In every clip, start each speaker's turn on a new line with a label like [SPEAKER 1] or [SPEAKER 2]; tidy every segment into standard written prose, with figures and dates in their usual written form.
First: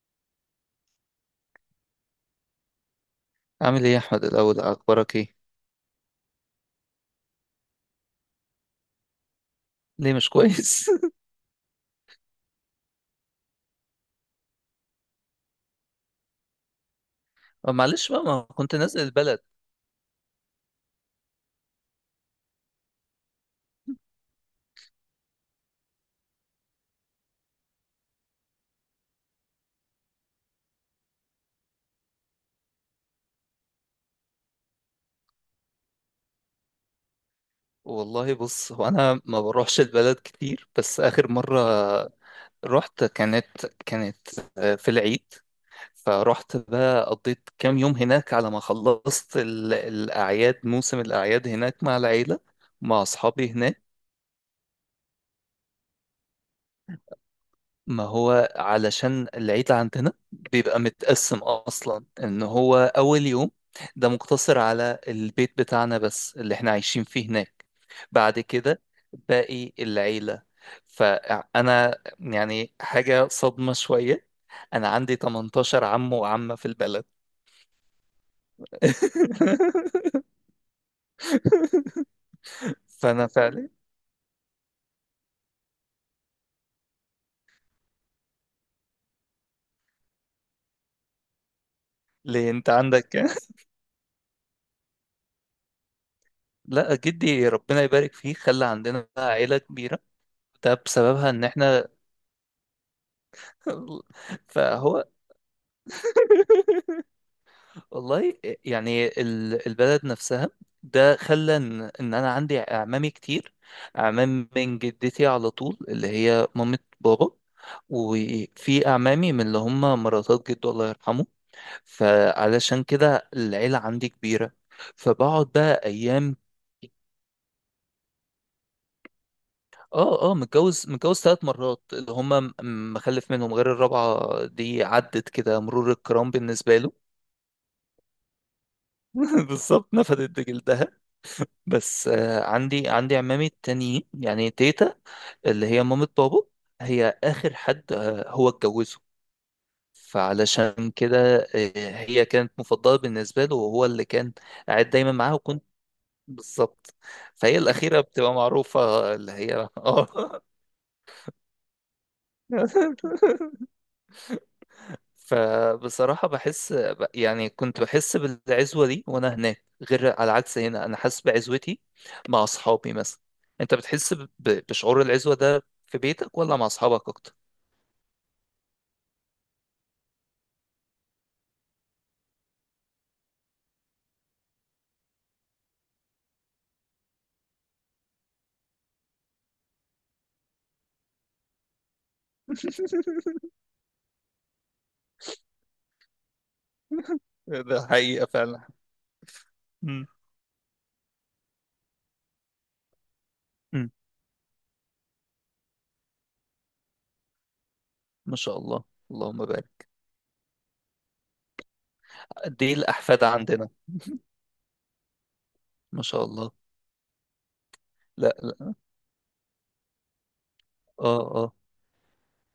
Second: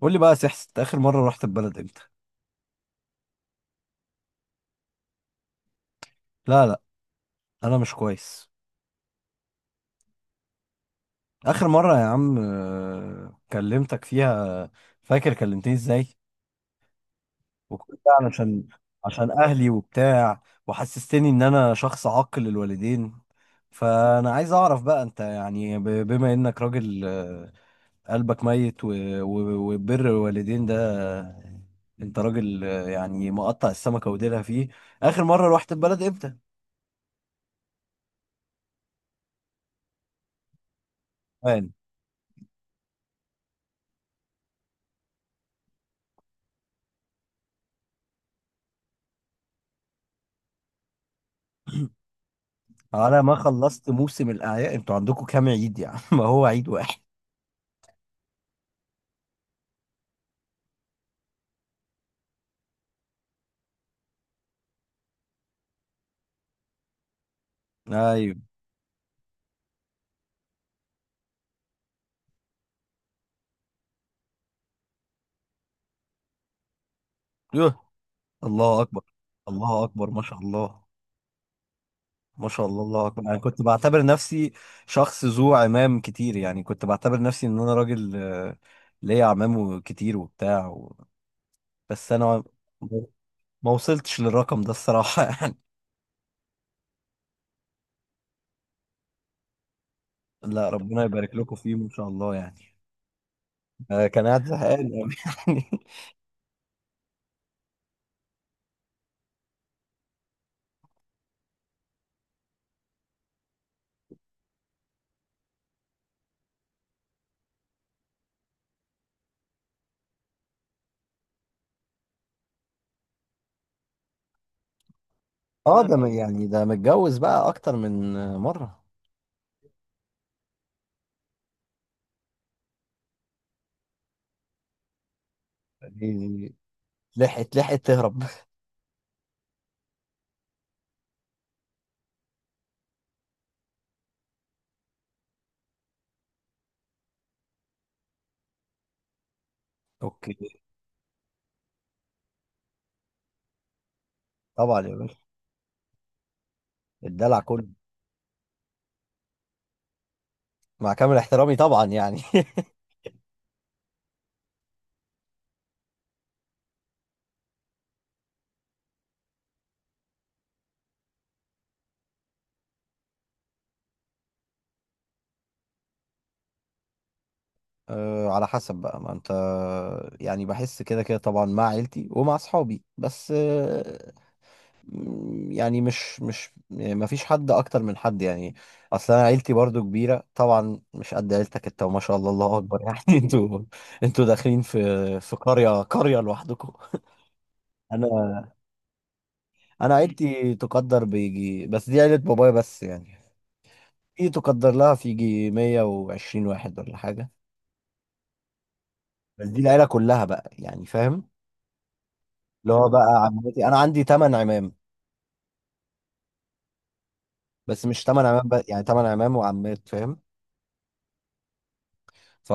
[SPEAKER 1] قول لي بقى يا سحس، انت اخر مره رحت البلد امتى؟
[SPEAKER 2] عامل ايه يا احمد، الاول اخبارك ايه؟
[SPEAKER 1] لا لا، انا مش كويس.
[SPEAKER 2] ليه مش كويس؟
[SPEAKER 1] اخر مره يا عم كلمتك فيها. فاكر كلمتني ازاي؟ وكل ده
[SPEAKER 2] معلش بقى، ما
[SPEAKER 1] علشان
[SPEAKER 2] كنت نازل
[SPEAKER 1] عشان
[SPEAKER 2] البلد.
[SPEAKER 1] اهلي وبتاع. وحسستني ان انا شخص عاق للوالدين. فانا عايز اعرف بقى، انت يعني بما انك راجل، قلبك ميت وبر الوالدين ده. آه، انت راجل، يعني مقطع السمكه وديلها فيه. اخر مره رحت البلد امتى؟
[SPEAKER 2] والله بص، هو انا ما بروحش البلد كتير، بس اخر مره رحت كانت في العيد. فرحت بقى، قضيت كام يوم هناك على ما خلصت الاعياد، موسم الاعياد هناك مع العيله، مع
[SPEAKER 1] على ما
[SPEAKER 2] اصحابي هناك.
[SPEAKER 1] خلصت موسم الأعياد، انتوا عندكم كام عيد يعني؟ ما هو عيد واحد.
[SPEAKER 2] ما هو علشان العيد عندنا بيبقى متقسم اصلا، ان هو اول يوم ده مقتصر على البيت بتاعنا بس، اللي احنا عايشين فيه هناك.
[SPEAKER 1] ايوه.
[SPEAKER 2] بعد كده، باقي العيلة. فانا يعني حاجة صدمة شوية، انا عندي 18 عم وعمة في البلد.
[SPEAKER 1] يوه. الله اكبر. الله اكبر ما شاء الله. ما شاء الله، الله اكبر.
[SPEAKER 2] فانا
[SPEAKER 1] انا كنت
[SPEAKER 2] فعلا.
[SPEAKER 1] بعتبر نفسي شخص ذو عمام كتير، يعني كنت بعتبر نفسي ان انا راجل، ليا عمام كتير وبتاع و... بس انا
[SPEAKER 2] ليه، انت
[SPEAKER 1] ما
[SPEAKER 2] عندك كام؟
[SPEAKER 1] ما وصلتش للرقم ده الصراحة يعني.
[SPEAKER 2] لا، جدي ربنا يبارك فيه خلى عندنا بقى عيلة كبيرة.
[SPEAKER 1] لا،
[SPEAKER 2] ده
[SPEAKER 1] ربنا
[SPEAKER 2] بسببها
[SPEAKER 1] يبارك
[SPEAKER 2] ان
[SPEAKER 1] لكم فيه ما
[SPEAKER 2] احنا...
[SPEAKER 1] شاء الله يعني. كان قاعد زهقان
[SPEAKER 2] فهو...
[SPEAKER 1] أوي يعني.
[SPEAKER 2] والله. يعني البلد نفسها، ده خلى ان انا عندي اعمامي كتير، اعمام من جدتي على طول، اللي هي مامة بابا. وفي اعمامي من اللي هم مراتات جده الله يرحمه، فعلشان كده العيلة عندي كبيرة، فبقعد
[SPEAKER 1] اه،
[SPEAKER 2] بقى
[SPEAKER 1] ده
[SPEAKER 2] ايام.
[SPEAKER 1] يعني ده متجوز بقى اكتر من مرة.
[SPEAKER 2] اه، اه، متجوز متجوز 3 مرات، اللي هم مخلف منهم، غير الرابعة دي عدت كده مرور الكرام
[SPEAKER 1] يعني
[SPEAKER 2] بالنسبة له.
[SPEAKER 1] لحقت تهرب.
[SPEAKER 2] بالظبط، نفدت جلدها. بس عندي عمامي التانيين، يعني تيتا، اللي هي مامة بابا، هي آخر حد هو اتجوزه.
[SPEAKER 1] اوكي.
[SPEAKER 2] فعلشان كده هي كانت مفضلة بالنسبة له، وهو اللي كان
[SPEAKER 1] طبعا
[SPEAKER 2] قاعد
[SPEAKER 1] يا
[SPEAKER 2] دايما
[SPEAKER 1] باشا.
[SPEAKER 2] معاها، وكنت بالظبط.
[SPEAKER 1] الدلع
[SPEAKER 2] فهي
[SPEAKER 1] كله.
[SPEAKER 2] الأخيرة بتبقى معروفة، اللي هي اه.
[SPEAKER 1] مع كامل احترامي طبعا يعني
[SPEAKER 2] فبصراحة بحس يعني كنت بحس بالعزوة دي وأنا هناك، غير على العكس هنا أنا حاسس بعزوتي مع أصحابي مثلا. أنت بتحس بشعور العزوة ده في بيتك ولا مع أصحابك أكتر؟
[SPEAKER 1] أه، على حسب بقى ما انت. يعني بحس كده كده طبعا مع عيلتي ومع اصحابي، بس أه يعني مش ما فيش حد اكتر من حد يعني. اصل انا عيلتي برضو كبيره طبعا، مش قد عيلتك انت وما شاء الله الله اكبر يعني انتوا داخلين في قريه قريه لوحدكم.
[SPEAKER 2] ده حقيقة
[SPEAKER 1] انا
[SPEAKER 2] فعلا.
[SPEAKER 1] انا
[SPEAKER 2] مم.
[SPEAKER 1] عيلتي تقدر بيجي، بس دي عيله بابايا بس يعني.
[SPEAKER 2] مم.
[SPEAKER 1] دي تقدر لها في يجي 120 واحد ولا حاجة.
[SPEAKER 2] ما شاء الله، اللهم
[SPEAKER 1] بس دي العيلة
[SPEAKER 2] بارك.
[SPEAKER 1] كلها بقى يعني، فاهم؟
[SPEAKER 2] قد
[SPEAKER 1] اللي
[SPEAKER 2] ايه
[SPEAKER 1] هو بقى
[SPEAKER 2] الأحفاد
[SPEAKER 1] عمتي،
[SPEAKER 2] عندنا؟
[SPEAKER 1] أنا عندي تمن عمام.
[SPEAKER 2] ما شاء الله.
[SPEAKER 1] بس مش تمن
[SPEAKER 2] لا،
[SPEAKER 1] عمام بقى
[SPEAKER 2] لا.
[SPEAKER 1] يعني، تمن عمام وعمات، فاهم؟
[SPEAKER 2] اه، اه.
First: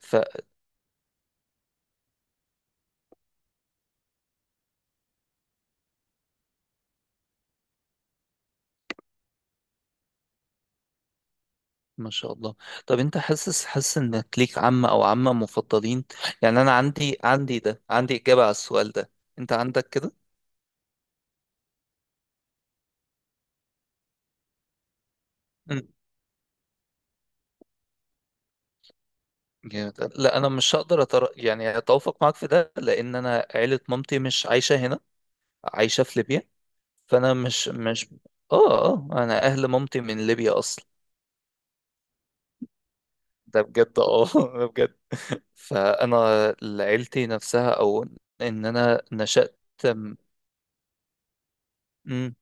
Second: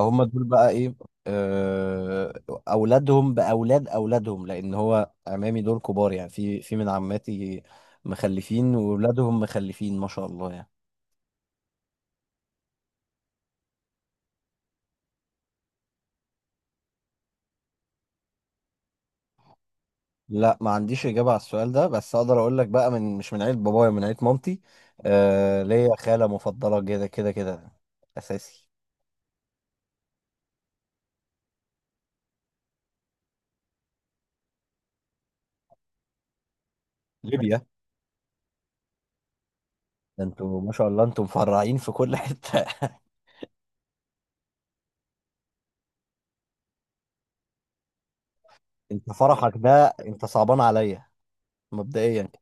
[SPEAKER 2] ف...
[SPEAKER 1] دول بقى إيه؟ آه، أولادهم بأولاد أولادهم، لأن هو عمامي دول كبار يعني، في من عماتي مخلفين وولادهم مخلفين ما شاء الله يعني.
[SPEAKER 2] ما شاء الله. طب انت حاسس حاسس انك ليك عم او عمة مفضلين؟ يعني انا عندي إجابة على السؤال ده، انت عندك كده؟
[SPEAKER 1] لا، ما عنديش إجابة على السؤال ده، بس أقدر أقول لك بقى، من مش من عيلة بابايا، من عيلة مامتي. آه
[SPEAKER 2] مم.
[SPEAKER 1] ليا خالة مفضلة، كده كده كده، أساسي.
[SPEAKER 2] جامد، لا انا مش هقدر يعني اتوافق معاك في ده، لان انا عيله مامتي مش عايشه هنا، عايشه في ليبيا. فانا
[SPEAKER 1] ليبيا.
[SPEAKER 2] مش اه، اه. انا اهل مامتي
[SPEAKER 1] ده
[SPEAKER 2] من ليبيا
[SPEAKER 1] انتوا ما
[SPEAKER 2] اصلا.
[SPEAKER 1] شاء الله، انتوا مفرعين في كل حتة
[SPEAKER 2] ده بجد اه. ده بجد. فانا... عيلتي نفسها، او... ان انا
[SPEAKER 1] انت فرحك
[SPEAKER 2] نشأت...
[SPEAKER 1] ده
[SPEAKER 2] م-
[SPEAKER 1] انت صعبان عليا مبدئيا.
[SPEAKER 2] مم.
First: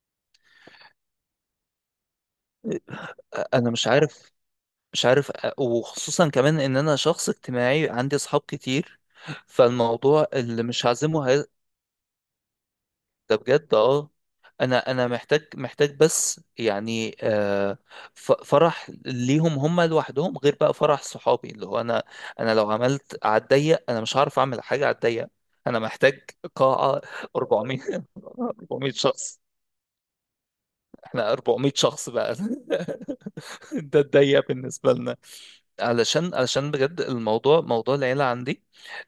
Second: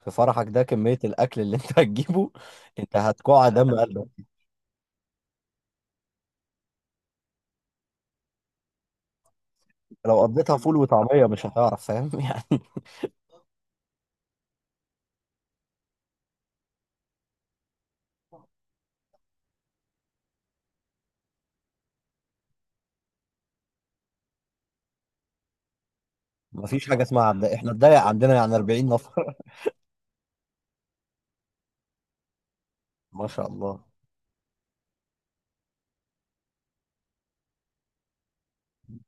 [SPEAKER 1] في فرحك ده، كمية الأكل اللي انت هتجيبه، انت هتقع دم
[SPEAKER 2] انا مش
[SPEAKER 1] قلبك.
[SPEAKER 2] عارف، مش عارف وخصوصا كمان ان انا شخص اجتماعي، عندي اصحاب كتير.
[SPEAKER 1] لو
[SPEAKER 2] فالموضوع
[SPEAKER 1] قضيتها
[SPEAKER 2] اللي
[SPEAKER 1] فول
[SPEAKER 2] مش هعزمه...
[SPEAKER 1] وطعمية مش هتعرف، فاهم يعني؟
[SPEAKER 2] ده بجد اه. انا محتاج بس يعني فرح ليهم هم لوحدهم، غير بقى فرح صحابي اللي هو انا. انا لو عملت على الضيق، انا مش هعرف اعمل حاجه على الضيق. انا محتاج
[SPEAKER 1] مفيش
[SPEAKER 2] قاعه،
[SPEAKER 1] حاجة اسمها عبد، احنا الضيق
[SPEAKER 2] 400،
[SPEAKER 1] عندنا يعني 40
[SPEAKER 2] 400،
[SPEAKER 1] نفر
[SPEAKER 2] شخص. احنا 400 شخص بقى.
[SPEAKER 1] ما شاء الله.
[SPEAKER 2] ده الضيق بالنسبه لنا. علشان بجد الموضوع، موضوع العيله عندي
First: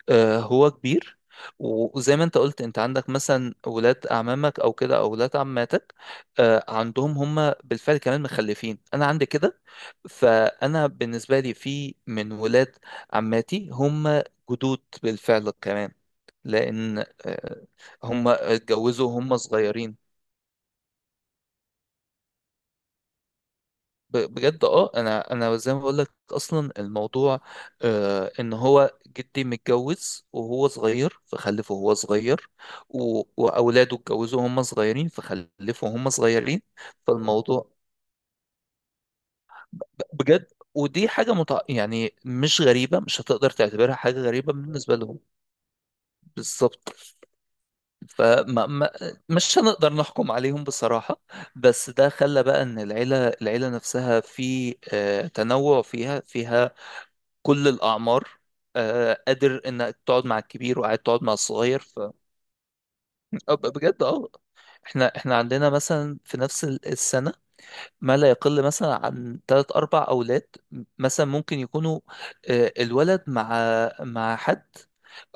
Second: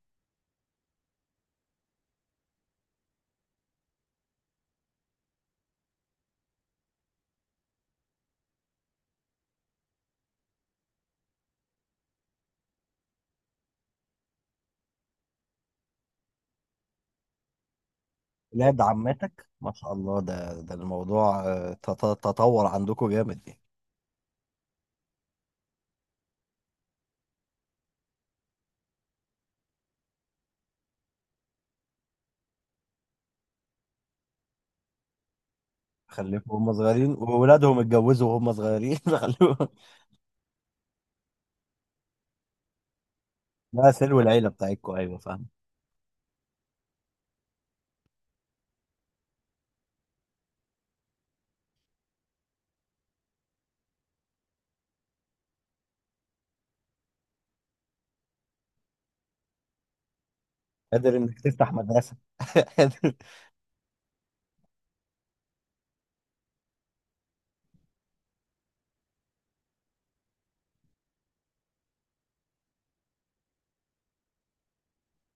[SPEAKER 2] هو كبير. وزي ما انت قلت، انت عندك مثلا ولاد اعمامك او كده، او ولاد عماتك، عندهم هم بالفعل كمان مخلفين، انا عندي كده. فانا بالنسبه لي، في من ولاد عماتي هم جدود بالفعل كمان، لان آه، هم
[SPEAKER 1] ولاد
[SPEAKER 2] اتجوزوا وهم
[SPEAKER 1] عمتك ما شاء
[SPEAKER 2] صغيرين.
[SPEAKER 1] الله. ده الموضوع، تطور عندكم جامد يعني.
[SPEAKER 2] بجد اه، انا زي ما بقول لك، اصلا الموضوع ان هو جدي متجوز وهو صغير فخلفه وهو صغير، واولاده اتجوزوا وهم صغيرين فخلفوا وهم
[SPEAKER 1] خلفوا
[SPEAKER 2] صغيرين.
[SPEAKER 1] هم صغيرين،
[SPEAKER 2] فالموضوع
[SPEAKER 1] وولادهم اتجوزوا وهم صغيرين خلوهم.
[SPEAKER 2] بجد، ودي حاجة يعني مش غريبة، مش هتقدر
[SPEAKER 1] لا،
[SPEAKER 2] تعتبرها
[SPEAKER 1] سلو
[SPEAKER 2] حاجة
[SPEAKER 1] العيله
[SPEAKER 2] غريبة
[SPEAKER 1] بتاعتكم،
[SPEAKER 2] بالنسبة
[SPEAKER 1] ايوه
[SPEAKER 2] لهم.
[SPEAKER 1] فاهم.
[SPEAKER 2] بالظبط. فما ما مش هنقدر نحكم عليهم بصراحة. بس ده خلى بقى ان العيلة نفسها في تنوع فيها كل الأعمار، قادر إنك تقعد مع الكبير وقاعد
[SPEAKER 1] قادر
[SPEAKER 2] تقعد مع
[SPEAKER 1] انك تفتح
[SPEAKER 2] الصغير، ف...
[SPEAKER 1] مدرسه
[SPEAKER 2] بجد اه. احنا عندنا مثلا في نفس السنة، ما لا يقل مثلا عن تلات أربع أولاد، مثلا ممكن يكونوا الولد مع مع حد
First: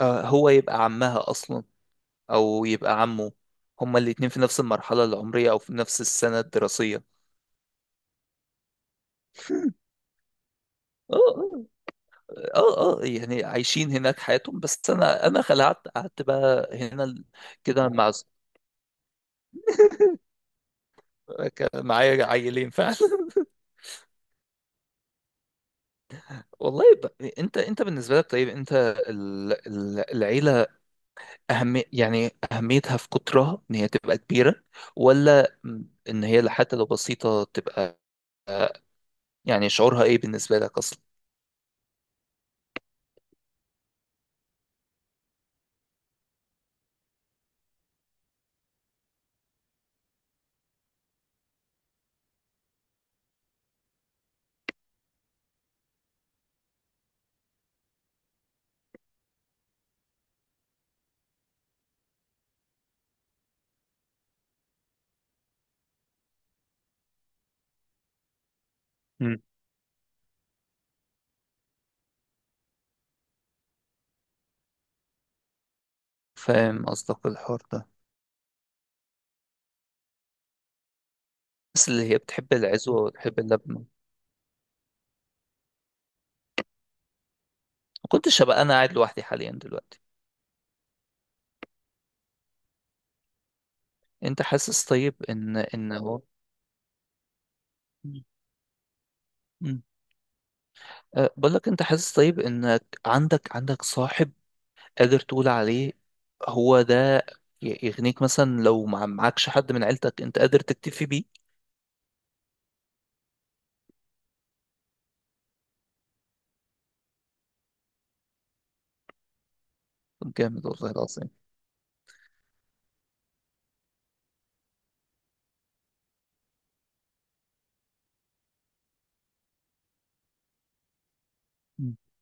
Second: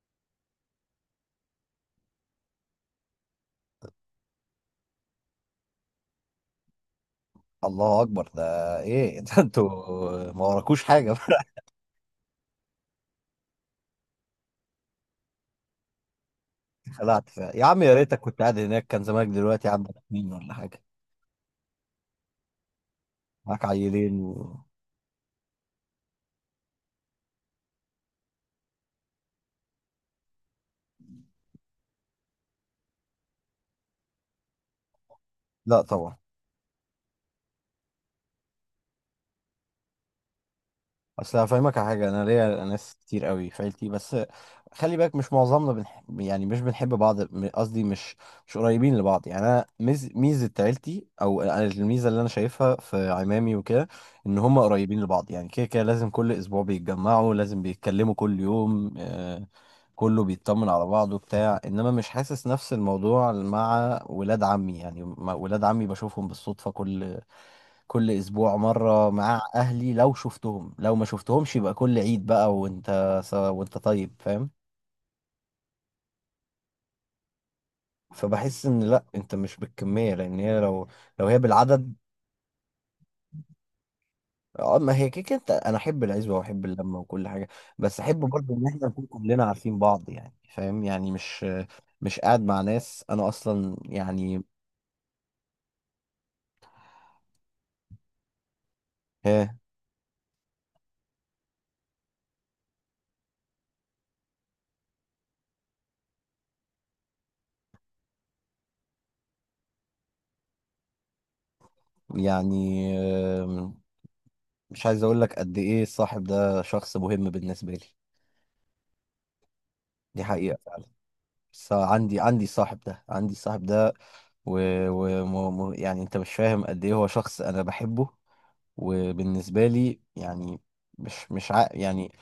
[SPEAKER 2] هو يبقى عمها أصلا، أو يبقى عمه، هما الاتنين في نفس المرحلة العمرية أو في نفس السنة الدراسية.
[SPEAKER 1] الله اكبر ده. ايه؟ ده انتوا ما وراكوش حاجه
[SPEAKER 2] اه، اه، اه. يعني عايشين هناك حياتهم، بس انا خلعت قعدت بقى هنا
[SPEAKER 1] خلعت فيها يا عم،
[SPEAKER 2] كده
[SPEAKER 1] يا
[SPEAKER 2] مع...
[SPEAKER 1] ريتك كنت قاعد هناك، كان زمانك دلوقتي عندك اتنين ولا حاجه.
[SPEAKER 2] كان معايا عيلين فعلا.
[SPEAKER 1] معاك عيلين و...
[SPEAKER 2] والله، انت بالنسبه لك طيب، انت العيله، اهم يعني اهميتها في قطرها ان هي تبقى كبيره، ولا
[SPEAKER 1] لا طبعا.
[SPEAKER 2] ان هي حتى لو بسيطه تبقى؟ يعني شعورها ايه بالنسبه لك اصلا؟
[SPEAKER 1] اصل هفهمك على حاجه، انا ليا ناس كتير قوي في عيلتي، بس خلي بالك مش معظمنا يعني مش بنحب بعض، قصدي مش، مش قريبين لبعض يعني. انا ميزه عيلتي، او الميزه اللي انا شايفها في عمامي وكده، ان هم قريبين لبعض يعني. كده كده لازم كل اسبوع بيتجمعوا، لازم بيتكلموا كل يوم، كله بيطمن على بعضه بتاع. انما مش حاسس نفس الموضوع مع ولاد عمي يعني، مع ولاد عمي بشوفهم بالصدفه كل اسبوع مره.
[SPEAKER 2] مم.
[SPEAKER 1] مع اهلي لو شفتهم لو ما شفتهمش يبقى كل عيد بقى، وانت وانت طيب، فاهم؟
[SPEAKER 2] فاهم قصدك، الحوار ده.
[SPEAKER 1] فبحس ان، لا، انت مش بالكميه، لان هي لو هي
[SPEAKER 2] بس
[SPEAKER 1] بالعدد.
[SPEAKER 2] اللي هي بتحب العزوه وتحب اللبنه، ما
[SPEAKER 1] اه، ما هي كده كده انت. انا احب العزوه واحب اللمه وكل حاجه، بس احب
[SPEAKER 2] كنتش
[SPEAKER 1] برضه
[SPEAKER 2] هبقى
[SPEAKER 1] ان
[SPEAKER 2] انا
[SPEAKER 1] احنا
[SPEAKER 2] قاعد
[SPEAKER 1] نكون
[SPEAKER 2] لوحدي
[SPEAKER 1] كلنا
[SPEAKER 2] حاليا
[SPEAKER 1] عارفين
[SPEAKER 2] دلوقتي.
[SPEAKER 1] بعض يعني، فاهم يعني؟ مش قاعد مع ناس انا اصلا يعني.
[SPEAKER 2] انت حاسس طيب ان هو... مم.
[SPEAKER 1] ها.
[SPEAKER 2] مم. أه، بقول لك، انت حاسس طيب انك عندك صاحب قادر تقول عليه هو ده يغنيك مثلا، لو معكش حد من عيلتك انت قادر تكتفي بيه؟
[SPEAKER 1] يعني مش عايز اقول لك قد ايه الصاحب ده شخص مهم بالنسبه لي. دي
[SPEAKER 2] طب
[SPEAKER 1] حقيقه.
[SPEAKER 2] جامد، والله العظيم.
[SPEAKER 1] بس عندي صاحب ده، عندي صاحب ده، و... يعني انت مش فاهم قد ايه هو شخص انا بحبه وبالنسبه لي يعني. مش
[SPEAKER 2] مم.
[SPEAKER 1] يعني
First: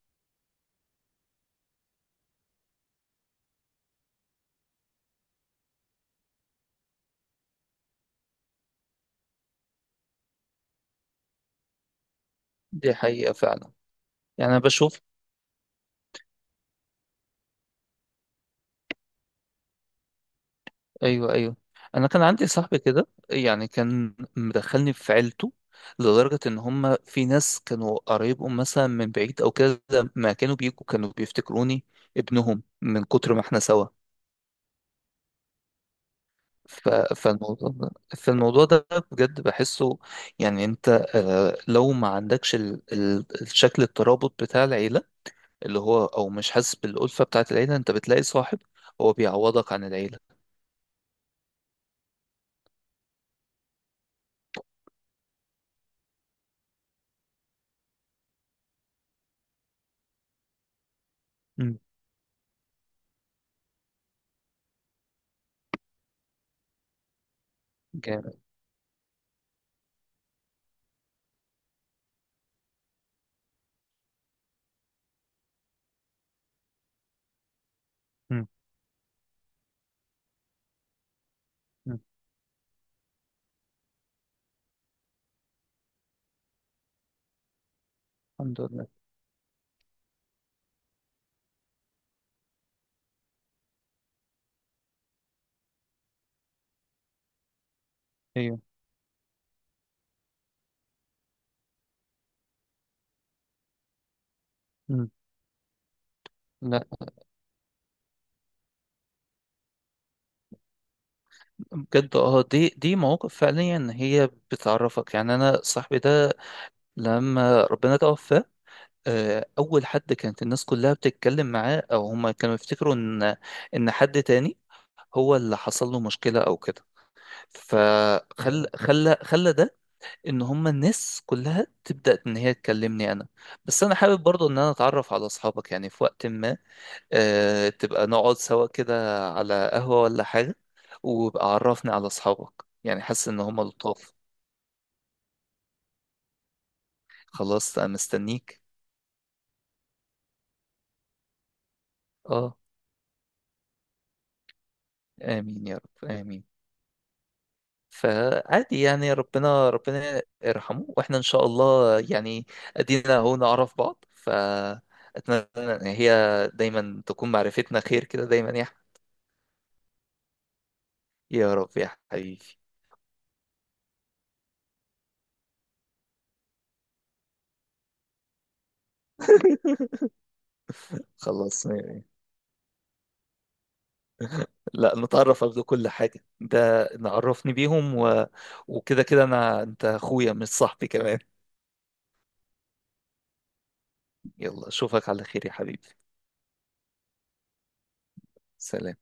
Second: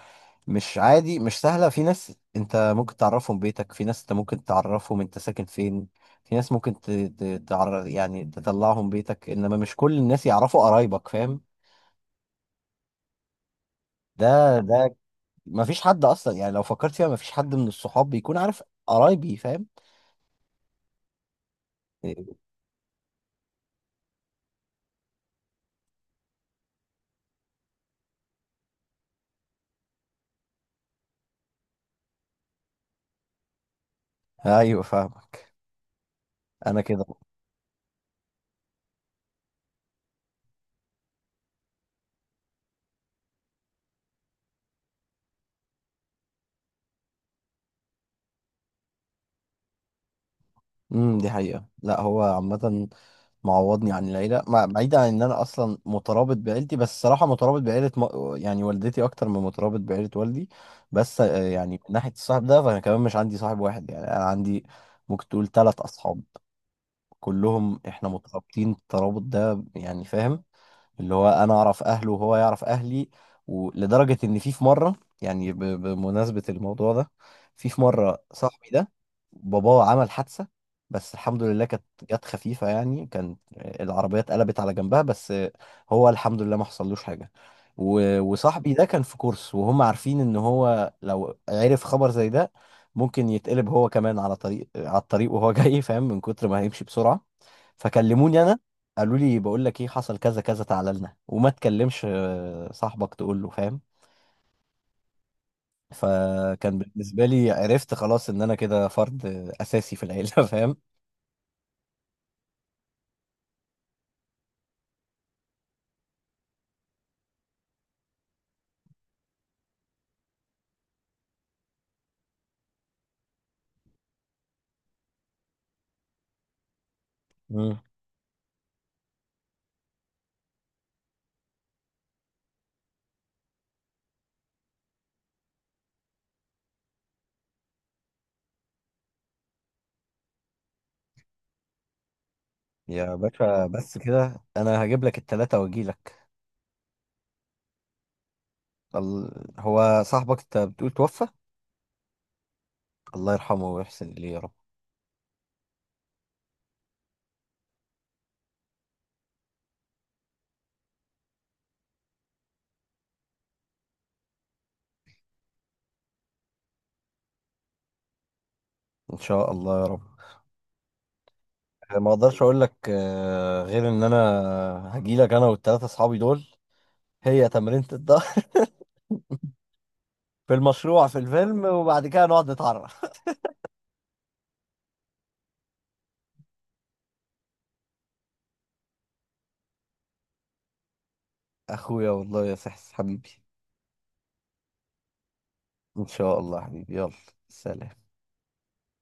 [SPEAKER 1] مش عادي، مش سهله. في ناس انت ممكن تعرفهم بيتك، في ناس انت ممكن تعرفهم انت ساكن فين، في ناس ممكن تعرف يعني تطلعهم بيتك، انما مش كل الناس يعرفوا قرايبك، فاهم؟
[SPEAKER 2] دي حقيقة فعلا. يعني انا
[SPEAKER 1] ده ده
[SPEAKER 2] بشوف.
[SPEAKER 1] ما فيش حد اصلا يعني، لو فكرت فيها ما فيش حد من الصحاب بيكون عارف قرايبي، فاهم؟
[SPEAKER 2] ايوه، ايوه. انا كان
[SPEAKER 1] إيه،
[SPEAKER 2] عندي صاحبي كده، يعني كان مدخلني في عيلته، لدرجة ان هم في ناس كانوا قرايبهم مثلا من بعيد او كده، ما كانوا بيجوا كانوا بيفتكروني ابنهم من كتر ما احنا سوا.
[SPEAKER 1] ايوه فاهمك. انا
[SPEAKER 2] ف-
[SPEAKER 1] كده.
[SPEAKER 2] فالموضوع ده، فالموضوع ده بجد بحسه، يعني انت لو ما عندكش الشكل الترابط بتاع العيلة، اللي هو او مش حاسس بالألفة بتاعت العيلة، انت بتلاقي صاحب هو بيعوضك عن العيلة.
[SPEAKER 1] دي حقيقة، لا هو عامة معوضني عن العيلة، بعيدا عن ان انا اصلا مترابط بعيلتي، بس الصراحة مترابط بعيلة يعني والدتي اكتر من مترابط بعيلة والدي. بس
[SPEAKER 2] مم.
[SPEAKER 1] يعني من ناحية الصاحب ده، فانا كمان مش عندي صاحب واحد يعني. انا عندي، ممكن تقول ثلاث اصحاب، كلهم احنا
[SPEAKER 2] جامد.
[SPEAKER 1] مترابطين الترابط ده يعني، فاهم؟ اللي هو انا اعرف اهله وهو يعرف اهلي. ولدرجه ان في في مره، يعني بمناسبه الموضوع ده، في مره
[SPEAKER 2] مم.
[SPEAKER 1] صاحبي ده، باباه عمل حادثه. بس الحمد لله كانت،
[SPEAKER 2] مم.
[SPEAKER 1] جت خفيفه يعني، كان العربيه اتقلبت على جنبها بس، هو الحمد لله ما حصلوش حاجه.
[SPEAKER 2] الحمد
[SPEAKER 1] وصاحبي ده
[SPEAKER 2] لله.
[SPEAKER 1] كان في كورس، وهم عارفين ان هو لو عرف خبر زي ده، ممكن يتقلب هو كمان على على الطريق وهو جاي، فاهم، من كتر ما هيمشي بسرعه. فكلموني انا،
[SPEAKER 2] ايوه.
[SPEAKER 1] قالوا لي، بقول لك ايه، حصل كذا كذا، تعالى لنا وما تكلمش صاحبك، تقول له، فاهم؟
[SPEAKER 2] مم.
[SPEAKER 1] فكان
[SPEAKER 2] لا.
[SPEAKER 1] بالنسبه لي، عرفت خلاص ان انا كده فرد اساسي في العيله فاهم؟
[SPEAKER 2] بجد اه، دي مواقف فعليا هي بتعرفك. يعني انا صاحبي ده لما ربنا توفى، اول حد كانت الناس كلها بتتكلم معاه، او هما كانوا يفتكروا ان حد تاني هو اللي حصل له مشكلة او كده.
[SPEAKER 1] مم.
[SPEAKER 2] فخل خلى خلى ده ان هما الناس كلها تبدأ ان هي تكلمني انا. بس انا حابب برضو ان انا اتعرف على اصحابك، يعني في وقت ما تبقى نقعد سوا كده على قهوة ولا حاجة، وبقى عرفني على اصحابك، يعني
[SPEAKER 1] يا
[SPEAKER 2] حاسس ان هما
[SPEAKER 1] باشا، بس
[SPEAKER 2] لطاف.
[SPEAKER 1] كده انا هجيب لك التلاته واجي لك.
[SPEAKER 2] خلاص انا مستنيك.
[SPEAKER 1] ال... هو صاحبك انت بتقول توفى؟
[SPEAKER 2] اه.
[SPEAKER 1] الله يرحمه ويحسن اليه يا رب.
[SPEAKER 2] امين يا رب، امين. فعادي يعني، ربنا ربنا يرحمه، واحنا ان شاء الله يعني، ادينا اهو نعرف بعض، فاتمنى ان هي دايما تكون معرفتنا خير كده دايما
[SPEAKER 1] ان شاء الله يا رب.
[SPEAKER 2] يا رب يا
[SPEAKER 1] ما اقدرش
[SPEAKER 2] حبيبي.
[SPEAKER 1] اقول لك غير ان انا هجي لك، انا والتلاته اصحابي دول. هي تمرينة الظهر في المشروع في الفيلم،
[SPEAKER 2] خلاص
[SPEAKER 1] وبعد كده نقعد نتعرف.
[SPEAKER 2] لا، نتعرف قبل كل حاجة، ده نعرفني بيهم وكده كده انا، انت اخويا مش صاحبي كمان.
[SPEAKER 1] اخويا والله يا سحس حبيبي.
[SPEAKER 2] يلا اشوفك على خير يا حبيبي.
[SPEAKER 1] ان شاء الله حبيبي، يلا، سلام.
[SPEAKER 2] سلام.